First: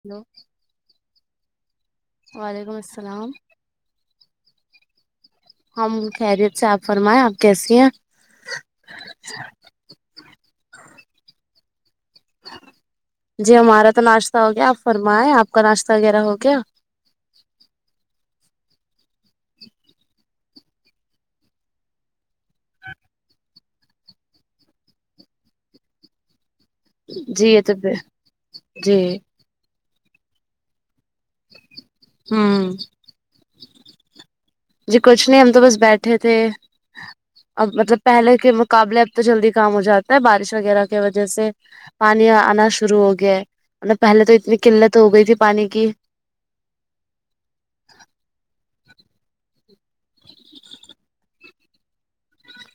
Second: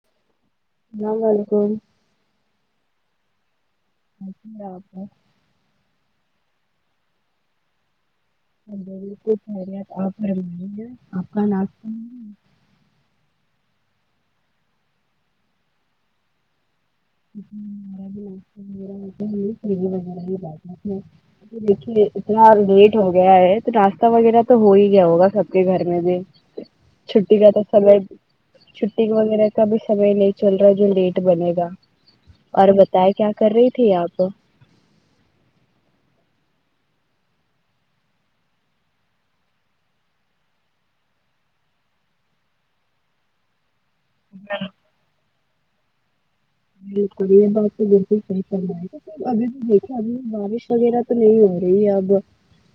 hello اللام و علیکم وعلیکم السلام ا آپ ہم خیریت سے آپ فرمائےیں آپ کیسی ہیں بالکل خیریت آپ ب آفغان آان جی ہمارا تو ناشتہ ہو گیا آپ فرمیں آپ کا ناشتہ وغیرہ ہو گیا یر بھیایرہ وغیرہ ہی بات ہے دیکھیے اتنا لیٹ ہو گیا ہے تو ناشتہ وغیرہ تو ہو ہی گیا ہوگا سب کے گھر میں بھی چھٹی جی کا یہ تو سب جی چھٹی وغیرہ کا بھی سمے نہیں چل رہا جو لیٹ بنے گا اور ہوں بتائے کیا کر رہی تھی آپ جی کچھ نہیں ہم تو بس بیٹھے تھے اب مطلب پہلے کے مقابلے اب تو جلدی کام ہو جاتا ہے بارش وغیرہ کی وجہ سے پانی آنا شروع ہو گیا ہے مط پہلے تو اتنی قلت ہو گئی تھی پانی کی بالکل یہ بس بالکل صحی کرنا ہے ابھی بھی دیکھ اب بارش وغیرہ تو نہیں ہو رہی ہے اب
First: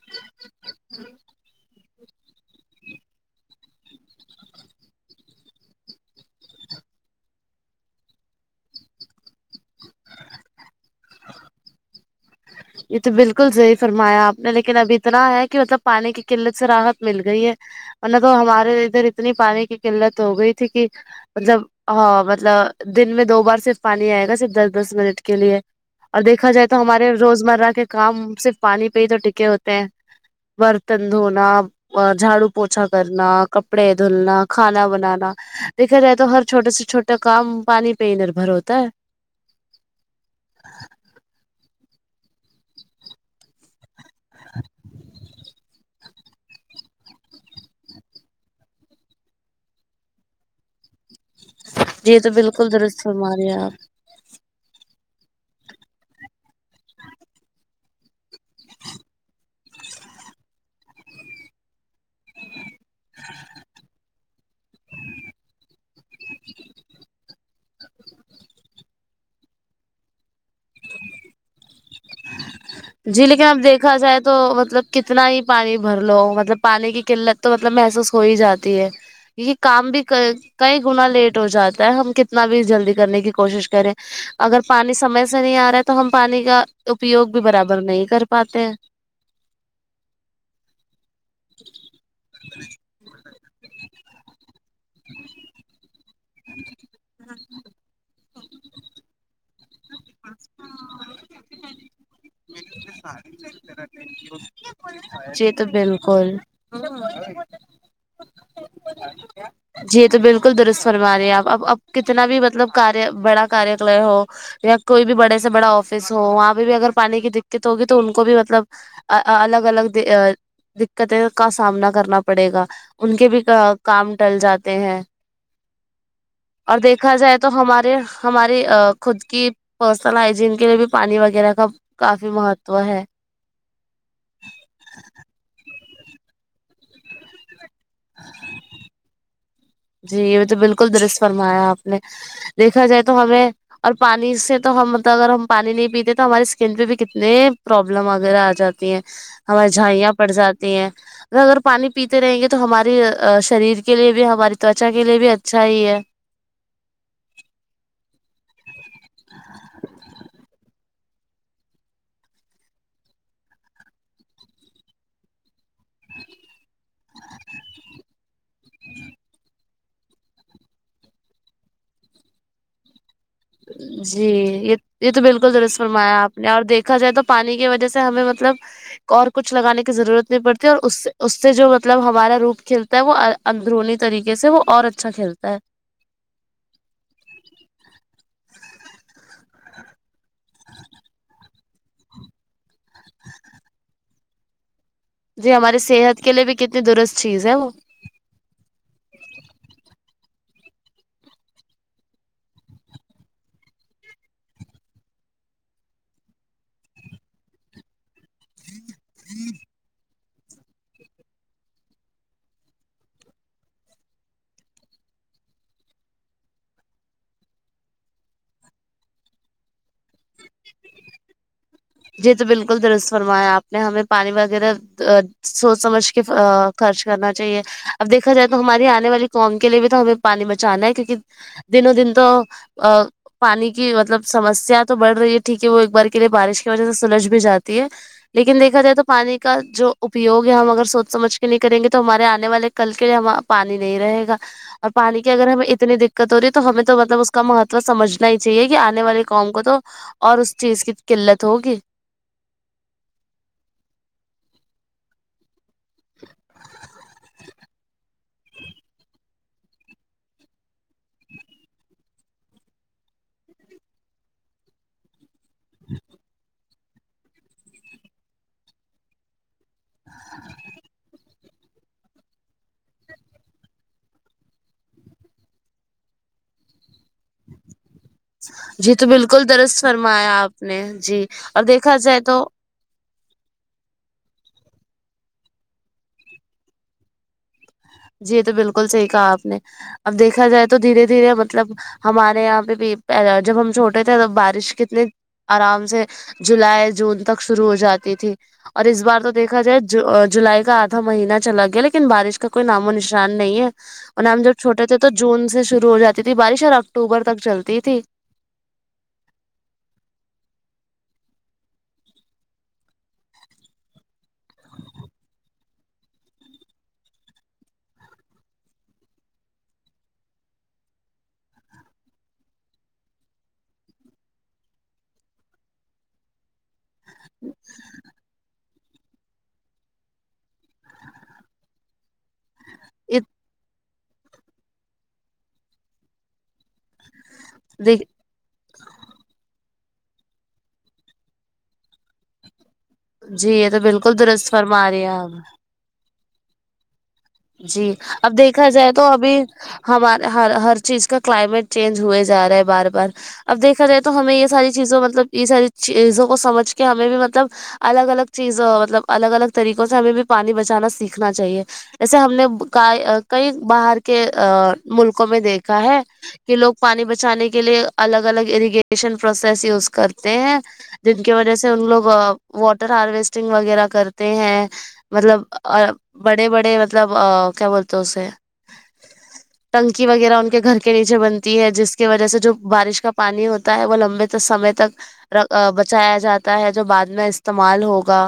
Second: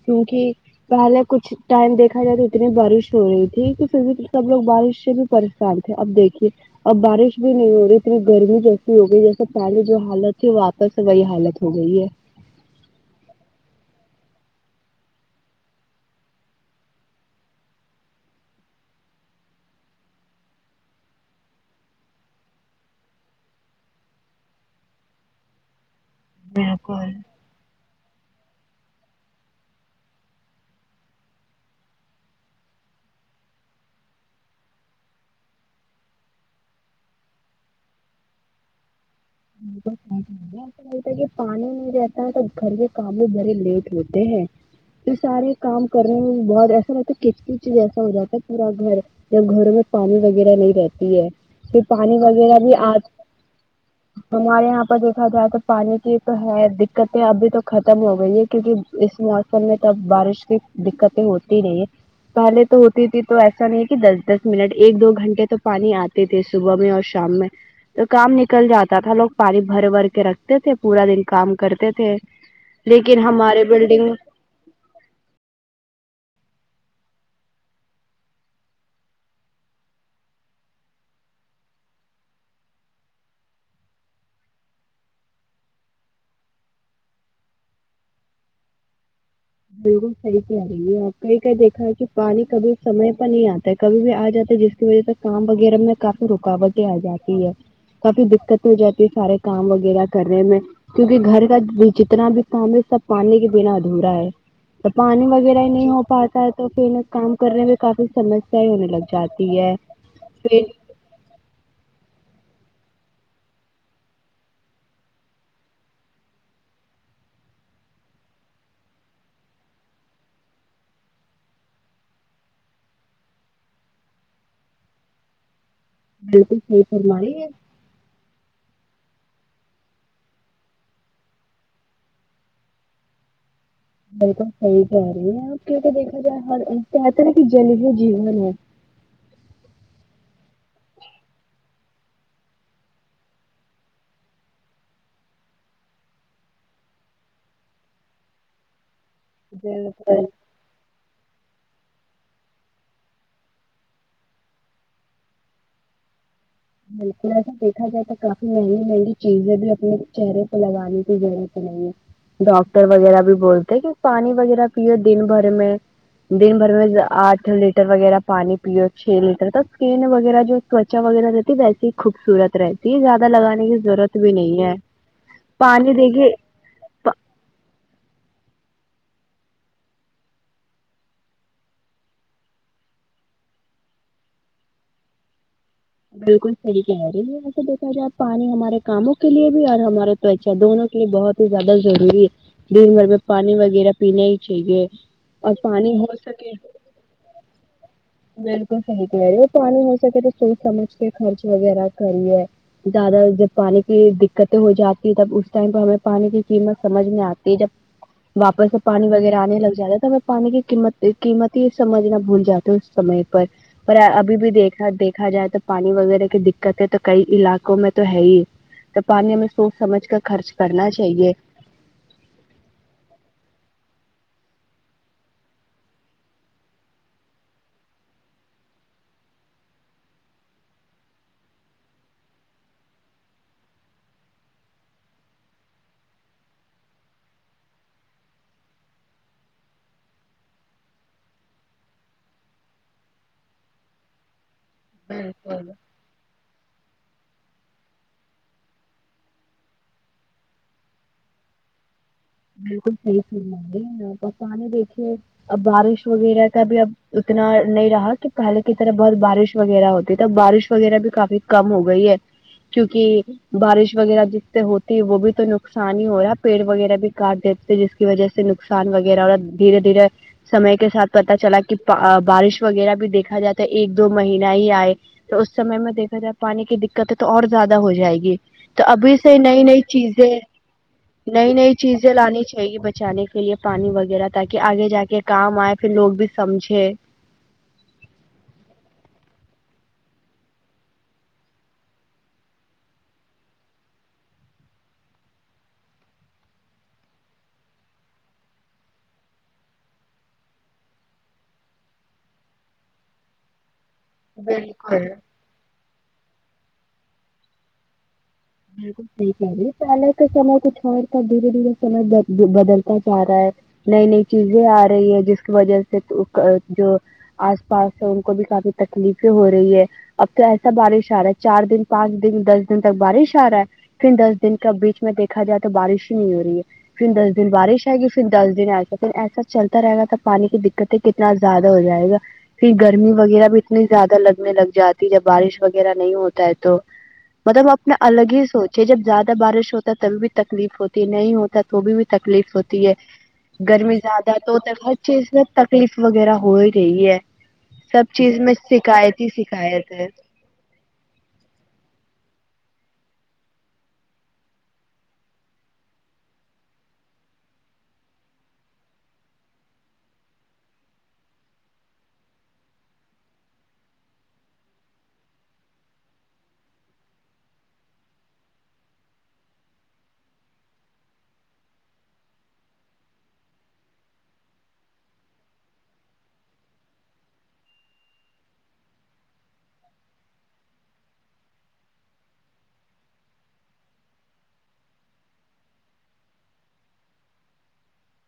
کیونکہ پہلے کچھ ٹائم دیکھا جائے تو اتنی بارش ہو رہی تھی کہ پھر بھی سب لوگ بارش سے بھی پریشان تھے اب دیکھیے اب بارش بھی نہیں ہو رہی اتنی گرمی ج ہو گئی جیسے پہلیے جو حالت تھی واپس وہی حالت ہو گئی ہے یہ تو بالکل صی فرمایا آپ نے لیکن اب اتنا ہے کہ مطلب پانی کی قلت سے راحت مل گئی ہے ورنہ تو ہمارے ادھر اتنی پانی کی قلت ہو گئی تھی کہ مطلب ہاں مطلب دن میں دو بار صرف پانی آئے گا صرف دس دس منٹ کے لیے اور دیکھا جائے تو بالکل ہمارے روزمرہ کے کام صرف پانی پہ ہی تو ٹکے ہوتے ہیں برتن دھونا اور جھاڑو پوچھا کرنا کپڑے دھلنا کھانا بنانا دیکھا جائے تو ہر چھوٹے سے چھوٹا کام پانی پہ ہی نربھر ہوتا ہے [unintelligible] ایسا لگتا ہے کہ پانی نہیں رہتا ہے تو گھر کے کام بھی بھرے لیٹ ہوتے ہیں تو سارے کام کرنے میں بہت ایسا لگتا ہے کچ کچ ایسا ہو جاتا ہے پورا گھر جب گھروں میں پانی وغیرہ نہیں رہتی ہے پھر پانی یہ تو وغیرہ بالکل بھی آج درست فرما رہے ہیں آپ ہمارے یہاں دیکھا جائے تو پانی کی تو ہے دقتیں ابھی تو ختم ہو گئی ہے کیونکہ اس موسم میں تو اب بارش کی دقتیں ہوتی نہیں ہے پہلے تو ہوتی تھی تو ایسا نہیں ہے کہ دس دس منٹ ایک دو گھنٹے تو پانی آتے تھے صبح میں اور شام میں تو کام نکل جاتا تھا لوگ پاری بھر بھر کے رکھتے تھے پورا دن کام کرتے تھے جی لیکن اب ہمارے دیکھا بلڈنگ جائے تو مطلب کتنا ہی پانی بھر لو مطلب پانی کی قلت تو مطلب محسوس ہو ہی جاتی ہے یہ کام بھی کئی گنا لیٹ ہو جاتا ہے ہم کتنا بھی جلدی کرنے کی کوشش کریں اگر پانی سمے سے نہیں آ رہا ہے تو ہم پانی کا اپیوگ بھی برابر نہیں کر پاتے ہیں بالکل صحیح کہ آ رہی ہے آپ پ یہ کہ دیکھا ہے کہ پانی کبھی سمے پر نہیں آتا ہے کبھی بھی آ جاتا جس وجہ سے کام وغیرہ میں کافی رکاوٹیں آ جاتی ہے کافی دقت ہو جاتی ہے سارے کام وغیرہ کرنے میں کیونکہ گھر کا جتنا بھی تو ہمیں سب پانی کے بنا ادھورا ہے تو پانی جی وغیرہ تو ہی نہیں ہو بالکل پاتا ہے تو پ کام کرنے میں کافی سمسیا ہی ہونے لگ جاتی ہے جی یہ تو بالکل پھر درست فرما رہے ہیں آپ اب اب کتنا بھی مطلب کار بڑا ک کے ہو یا کوئی بھی بڑے سے بڑا آفس ہو وہاں پہ بھی اگر پانی کی دقت ہوگی تو ان کو بھی مطلب الگ الگ دقتیں کا سامنا کرنا پڑے گا ان کے بھی کام ٹل جاتے ہیں بالکل اور صحیح دیکھا فرما جائے رہی ہے تو ہمارے ہماری خود کی پرسنل ہجین کے لیے بھی پانی وغیرہ کا بھی مہتو ہے بالکل صحیح کہہ رہی ہے آپ کیک دیکھا جائے ہر کہتے نا کہ جلییہ جیون ہے جی یہ بھی تو بالکل درش فرمایا آپ نے دیکھا جائے تو ہمیں اور پانی سے تو ہملب اگر ہم پانی نہیں پیتے تو ہماری اسکن پہ بھی کتنے پروابلم وغیرہ آ جاتے ہماری جھائیاں جل پڑ جاتی ہیں اگر پانی پیتے رہیں گے تو ہماری شریر کے لیے بھی ہماری توچا کے لیے بھی اچھا ہی ہے بالکل ایسا دیکھا جائے تو کافی ہے ہی نہیں چیزیں بھی اپنے چہرے پہ لگانے کی دنے کے نہیں ہے ڈاکٹر وغیرہ بھی بولتے کہ پانی وغیرہ پیو دن بھر میں دن بھر میں آٹھ لیٹر وغیرہ پانی پیو چھ لیٹر ت اسکین وغیرہ جو تچا وغیرہ ویسی ہی خوبصورت رہتی ہے زیادہ لگانے کی ضرورت جی بھی نہیں ہے یہ پانی دیکھیے کھا جائے پ- تو پانی کی وجہ سے ہمیں مطلب اور کچھ لگانے کی ضرورت نہیں پڑتی اور اس اس سے جو مطلب ہمارا روپ کھیل وہ اندرونی طریقے سے وہ اور اچھا کھیلتا ہے بالکل صحیح کہری ایسے دیکھا جائے پانی ہمارے کاموں کے لیے بھی اور ہمارے تو اچھا دونوں کے لیے بہت ہی زیادہ ضروری ہے دن بھر میں پانی وغیرہ پینے ہی چاہیے جی اور ہماری پانی ہو صحت کے لیے بھی کتنی درست چیز ہے وہ بالکل صحی کہ لہ رہی وہ پانی ہو سکے تو سوچ سمجھ کے خرچ وغیرہ کریے زیادہ جب پانی کی دقتیں ہو جاتی ہے تب اس ٹائم پہ ہمیں پانی کی قیمت سمجھ میں آتی ہے جب ھم واپس میں پانی وغیرہ آنے لگ جاتا ہے تو میں پانی کییمت قیمت ہی سمجھنا بھول جاتی سمے پر پر ابھی بھی دیکھا دیکھا جائے تو پانی وغیرہ کی دقتیں تو کئی علاقوں میں تو ہے ہی تو پانی ہمیں سوچ سمجھ کر خرچ کرنا چاہیے جی تو بالکل درست فرمایا آپ نے ہمیں پانی وغیرہ ا سوچ سمجھ کے خرچ کرنا چاہیے اب دیکھا جائے تو ہماری آنے والی قوم کے لیے بھی تو ہمیں پانی بچانا ہے کیونکہ دنوں دن تو ا پانی کی مطلب سمسیا تو بڑھ رہی ہے ٹھیک ہے وہ ایک بار کے لیے بارش وجہ سے سلج بھی جاتی ہے لیکن دیکھا جائے تو پانی کا جو اپیوگ ہے ہم اگر سوچ سمجھ کے نہیں کریں گے تو ہمارے آنے والے کل کے لیے ہم پانی نہیں رہے گا اور پانی کی اگر ہمیں اتنی د کتوری ہے تو ہمیں تو مطلب اس کا مہتو سمجھنا ہی چاہیے کہ آنے والے قوم کو تو اور اس چیز کی قلت ہوگی بالکل صحیح سل گ پانی دیکھیے اب بارش وغیرہ کا بھی اب اتنا نہیں رہا کہ پہلے کی طرح بہت بارش وغیرہ ہوتی تو بارش وغیرہ بھی کافی کم ہو گئی ہے کیوںکہ بارش وغیرہ جس سے ہوتی ہے وہ بھی تو نقصان ہی ہو رہا ہے پیڑ وغیرہ بھی کاٹ دیتے تھے جس کی وجہ سے نقصان وغیرہ اور دھیرے دھیرے سمے کے ساتھ پتا چلا کہ بارش وغیرہ بھی دیکھا جاتا ہے ایک دو مہینہ ہی آئے تو اس سم میں دیکھا جائے پانی کی دقتیں تو اور زیادہ ہو جائے گی تو جی ابھی سے بالکل نئی درست نئی فرمایا چیزیں آپ نے جی نئی اور نئی دیکھا چیزیں جائے تو لانی چاہ بچانے کے لیے پانی وغیرہ تاکہ آگے جا کے کام آئے پھر لوگ بھی سمجھے جی یہ تو بالکل صحی کہا آپ نے اب دیکھا جائے تو دھیرے دھیرے مطلب ہمارے یہاں پہ بھی جب ہم چھوٹے تھے بارش کتنی آرام سے جولائی جون تک شروع ہو جاتی تھی اور اس بار تو دیکھا جائے جولائی کا آدھا مہینہ چلا گیا لیکن بارش کا کا کوئی نام و نشان نہیں ہے اور نام جب چھوٹے تھے تو بالکل جون سے شرو ہو جاتے جتنی بارش اور اکتوبر تک چلتی تھی جالیک دے پہے کا سمے کچھ اورتا دھیرے دھیرے سمے بدلتا جا رہا ہے نئی نئی چیزیں آ رہی ہے جس کی وجہ سے جو آس پاس ہے ان کو بھی کافی تکلیفیں ہو رہی ہے اب تو ایسا بارش آ رہا ہے چار دن پانچ دن دس دن تک بارش رہا ہے پھر دس دن کا بیچ میں دیکھا جائے تو بارش ہی نہیں ہو رہی ہے پھر دس دن بارش آئے گی پھر دس دن آئےسا پھر ایسا چلتا رہے گا تھا پانی کی د تے کتنا زیادہ ہو جائے گا پھر گرمی ات- وغیرہ بھی اتنی زیادہ لگنے لگ جاتی جب بارش وغیرہ نہیں ہوتا ہے تو مطلب اپنا دیکھ- الگ ہی سوچے جب زیادہ بارش ہوتا ہے تبھی بھی تکلیف ہوتی ہے نہیں ہوتا تو بھی تکلیف ہوتی ہے جی یہ تو گرمی بالکل زیادہ درست تو ت فرما ہر رہی ہیں چیز آپ میں تکلیف وغیرہ ہو ہی رہی ہے جی سب اب چیز میں دیکھا جائے تو شکایت ہی ابھی شکایت ہے ہمار ہر ہر چیز کا کلائمیٹ چینج ہوئے جا رہا ہے بار بار اب دیکھا جائے تو ہمیں یہ ساری چیزوں مطلب یہ ساری چیزوں کو سمجھ کے ہمیں بھی مطلب الگ الگ چیز مطلب الگ الگ طریقوں سے ہمیں بھی پانی بچانا سیکھنا چاہیے جیسے ہم نے کئی باہر کے ملکوں میں دیکھا ہے کہ لوگ پانی بچانے کے لیے الگ الگ اریگیشن پروسیس یوز کرتے ہیں جن کی وجہ سے ان لوگ واٹر ہارویسٹنگ وغیرہ کرتے ہیں مطلب بڑے بڑے مطلب کیا بولتے اسے [unintelligible] نکی وغیرہ ان کے گھر کے نیچے بنتی ہے جس کی وجہ سے جو بارش کا پانی ہوتا ہے وہ لمبے سمے تک بچایا جاتا ہے جو بعد میں استعمال ہوگا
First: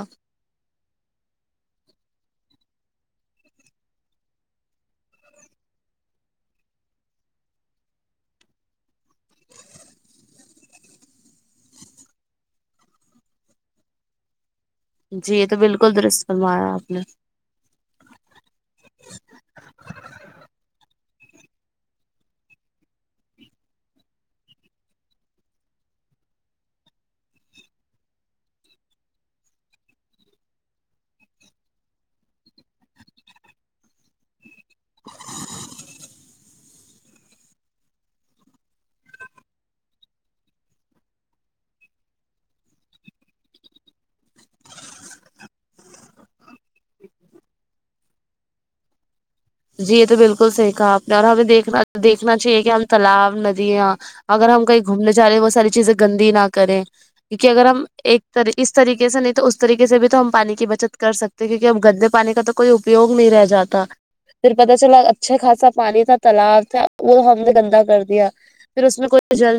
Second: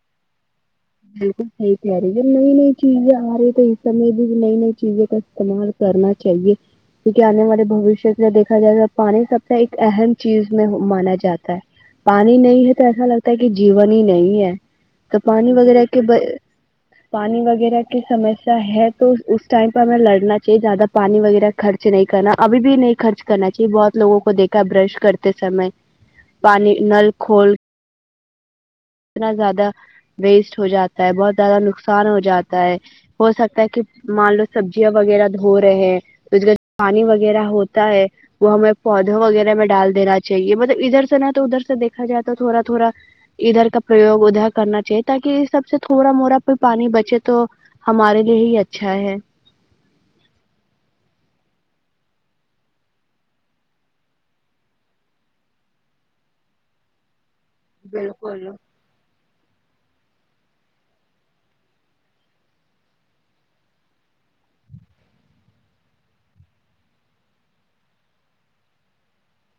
بالکل صحیح کہہ رہی ہے جب نئی نئی چیزیں آ رہی تو اس سمے بھی نئی نئی چیزیں کا استعمال کرنا چاہیے کیونکہ آنے والے بوشیہ سے دیکھا جائے تو پانی سب سے ایک اہم چیز میں مانا جاتا ہے پانی نہیں ہے تو ایسا لگتا ہے کہ جین ہی نہیں ہے جی یہ تو بالکل کہ درست فرمایا آپ نے پانی وغیرہ سمسیا ہے تو اس ٹائم پہ ہمیں لڑنا چاہیے زیادہ پانی وغیرہ خرچ نہیں کرنا ابھی بھی نہیں خرچ کرنا چاہیے بہت لوگوں کو دیکھا برش کرتے سمے پانی نل کھول اتنا زیادہ ویسٹ ہو جاتا ہے بہت زیادہ نقصان ہو جاتا ہے ہو سکتا ہے کہ مان لو سبزیاں وغیرہ دھو رہے ہیں اس کا پانی وغیرہ ہوتا ہے وہ ہمیں پودھوں وغیرہ میں ڈال دینا چاہیے مطلب ادھر سے نہ تو ادھر سے دیکا جائے تو تھوڑا تھوڑا ادھر کا پروگ ادھر کرنا چاہیے تاکہ یہ سب سے تھوڑا موڑا پ پانی بچے تو ہمارے لیے ہی اچھا ہے جی یہ تو بالکل صحی کہا آپ نے اور ہمیں دیکھنا دیکھنا چاہیے کہ ہم تالاب ندیاں اگر ہم کہیں گھومنے جا رہے ہیں وہ ساری چیزیں گندی نہ کریں کیونکہ اگر ہم ایک بالکل طرح طریقے سے نہیں تو اس طریقے سے بھی تو ہم پانی کی بچت کر سکتے کیونکہ اب گندے پانی کا تو کوئی اپیوگ نہیں رہ جاتا پھر پتہ چلا اچھا خاصا پانی تھا تالاب تھا وہ ہم نے گندا کر دیا پھر اس میں کوئی جل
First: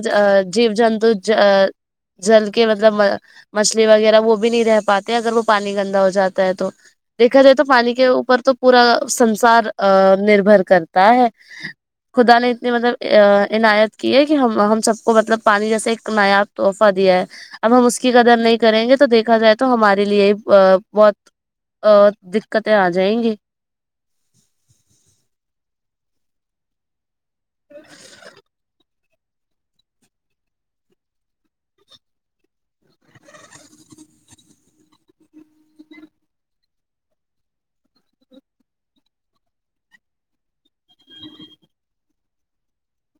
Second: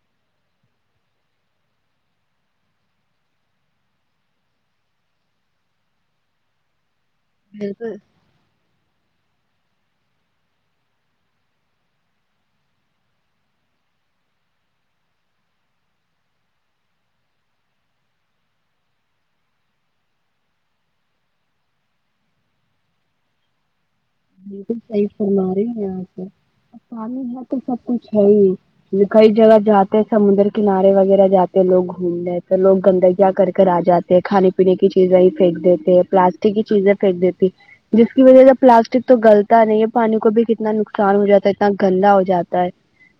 جیو جنتو جل کے مطلب مچھلی وغیرہ وہ بھی نہیں رہ پاتے اگر وہ پانی گندا ہو جاتا ہے تو دیکھا جائے تو پانی بالکل کے اوپر تو پورا سنسار نربھر کرتا ہے خدا نے اتنی مطلب عنایت کی ہے کہ ہم ہم سب کو مطلب پانی جیسے ایک نایاب تحفہ دیا ہے اب ہم اس کی قدر نہیں کریں گے تو دیکھا جائے تو ہمارے لیے بہت دقتیں آ جائیں گی بالکل صحی فرما رہی ہے آپ پانی ہے تو سب کچھ ہے ہی کئی جگہ جاتے سمندر کنارے وغیرہ جاتے ہیں لوگ گھومنے تو لوگ گندگیاں کر کر آ جاتے کھانے پینے کی چیزیں ہی پھینک دیتے پلاسٹک کی چیزیں پھینک دیتی جس کی وجہ سے پلاسٹک تو گلتا نہیں ہے پانی کو بھی کتنا نقصان ہو جاتا ہے اتنا گندا ہو جاتا ہے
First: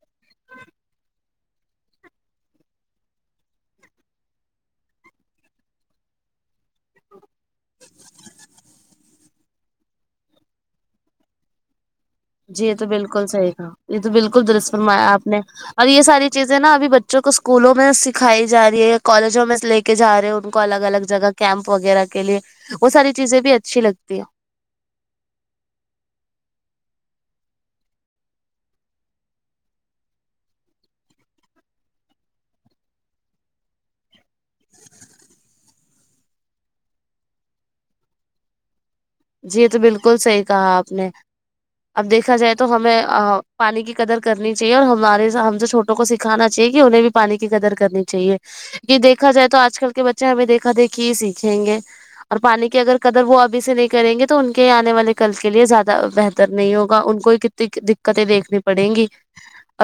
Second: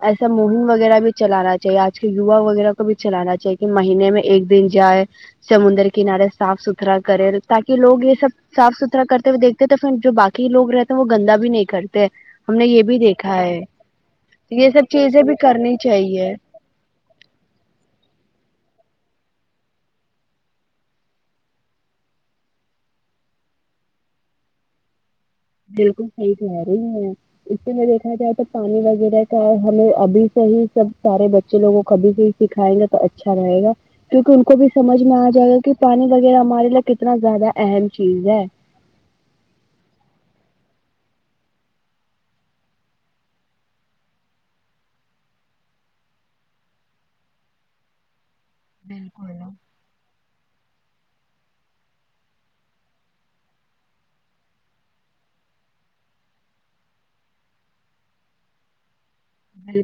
ایسا مہم وغیرہ بھی چلانا چاہیے آج کل یوا وغیرہ کو بھی چلانا چاہے کہ مہینے میں ایک دن جائے سمندر کنارے صاف ستھرا کرے تاکہ لوگ یہ سب صاف ستھرا کرتے ہوئے دیکھتے تو پھر جو باکی لوگ رہتے ہیں وہ گندا بھی نہیں کرتے ہم نے جی یہ تو بھی بالکل دیکھا صحی ہے تھا یہ تو بالکل یہ درست سب فرمایا چیزیں آپ بھی نے کرنی اور یہ ساری چاہیے چیزیں نا ابھی بچوں کو اسکولوں میں سکھائی جای ہے کالجوں میں لے کے جا رہے ہیں ان کو الگ الگ جگہ کیمپ وغیرہ کے لیے وہ ساری چیزیں بھی اچھی لگتی ہے بالکل صحی کہ رہی ہے [inaudible] اسی میں دیکھا جائے تو پانی وغیرہ کا ہمیں ابھی سے ہی سب سارے بچے لوگوں کوبھی سے سکھائیں گے تو اچھا رہے گا کیونکہ ان کو بھی سمجھ میں آ جائے گا کہ پانی وغیرہ ہمارے لیے کتنا زیادہ اہم چیز ہے جی یہ تو بالکل صحی کہا آپ نے اب دیکھا جائے تو ہمیں پانی کی قدر کرنی چاہیے اور ہمارے ہم جو چھوٹے کو سکھانا چاہے کہ انہیں بھی پانی کی قدر کرنی چاہیے کہ دیکھا بالکل جائے تو آج کل کے بچے بچے ہمیں دیکھا دیکھی ہی سیکھیں گے اور پانی کی اگر قدر وہ ابھی سے نہیں کریں گے تو ان کے آنے والے کل کے لیے زیادہ بہتر نہیں ہوگا ان کو کتنی دقتیں دیکھنی پڑیں گی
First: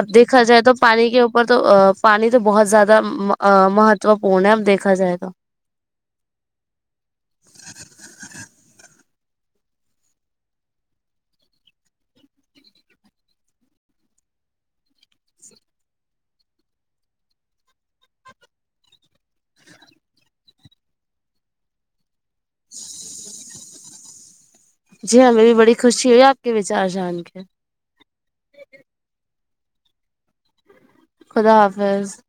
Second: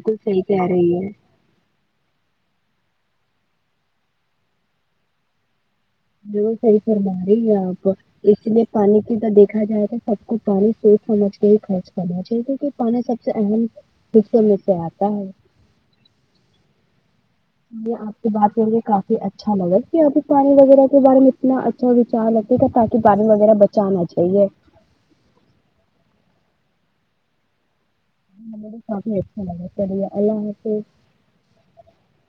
اب دیکھا صحیح جائے کہہ تو رہی ہے پانی کے اوپر تو پانی تو بہت زیادہ مہتوپورن ہے اب دیکھا جائے تو بلکل صحی فرمایا رہی ہے آپ اس لیے پانی کی تو دیکھا جائے تو سب کو پانی سوچ سمجھ کے ہی خرچ کرنا چاہیے کیونکہ پانی سب سے اہم حصوں میں سے آتا ہے آپ سے بات کرکے کافی اچھا لگا کہ آپ نے پانی وغیرہ کے بارے میں اتنا اچھا ویچار ٹھیک ہے تاکہ پانی وغیرہ بچانا چاہیے جی ہاں ہمیں بھی بڑی خوشی ہوئی آپ کے ویچار جان کے کافی اچھا لگا اللہ حافظ خدا حافظ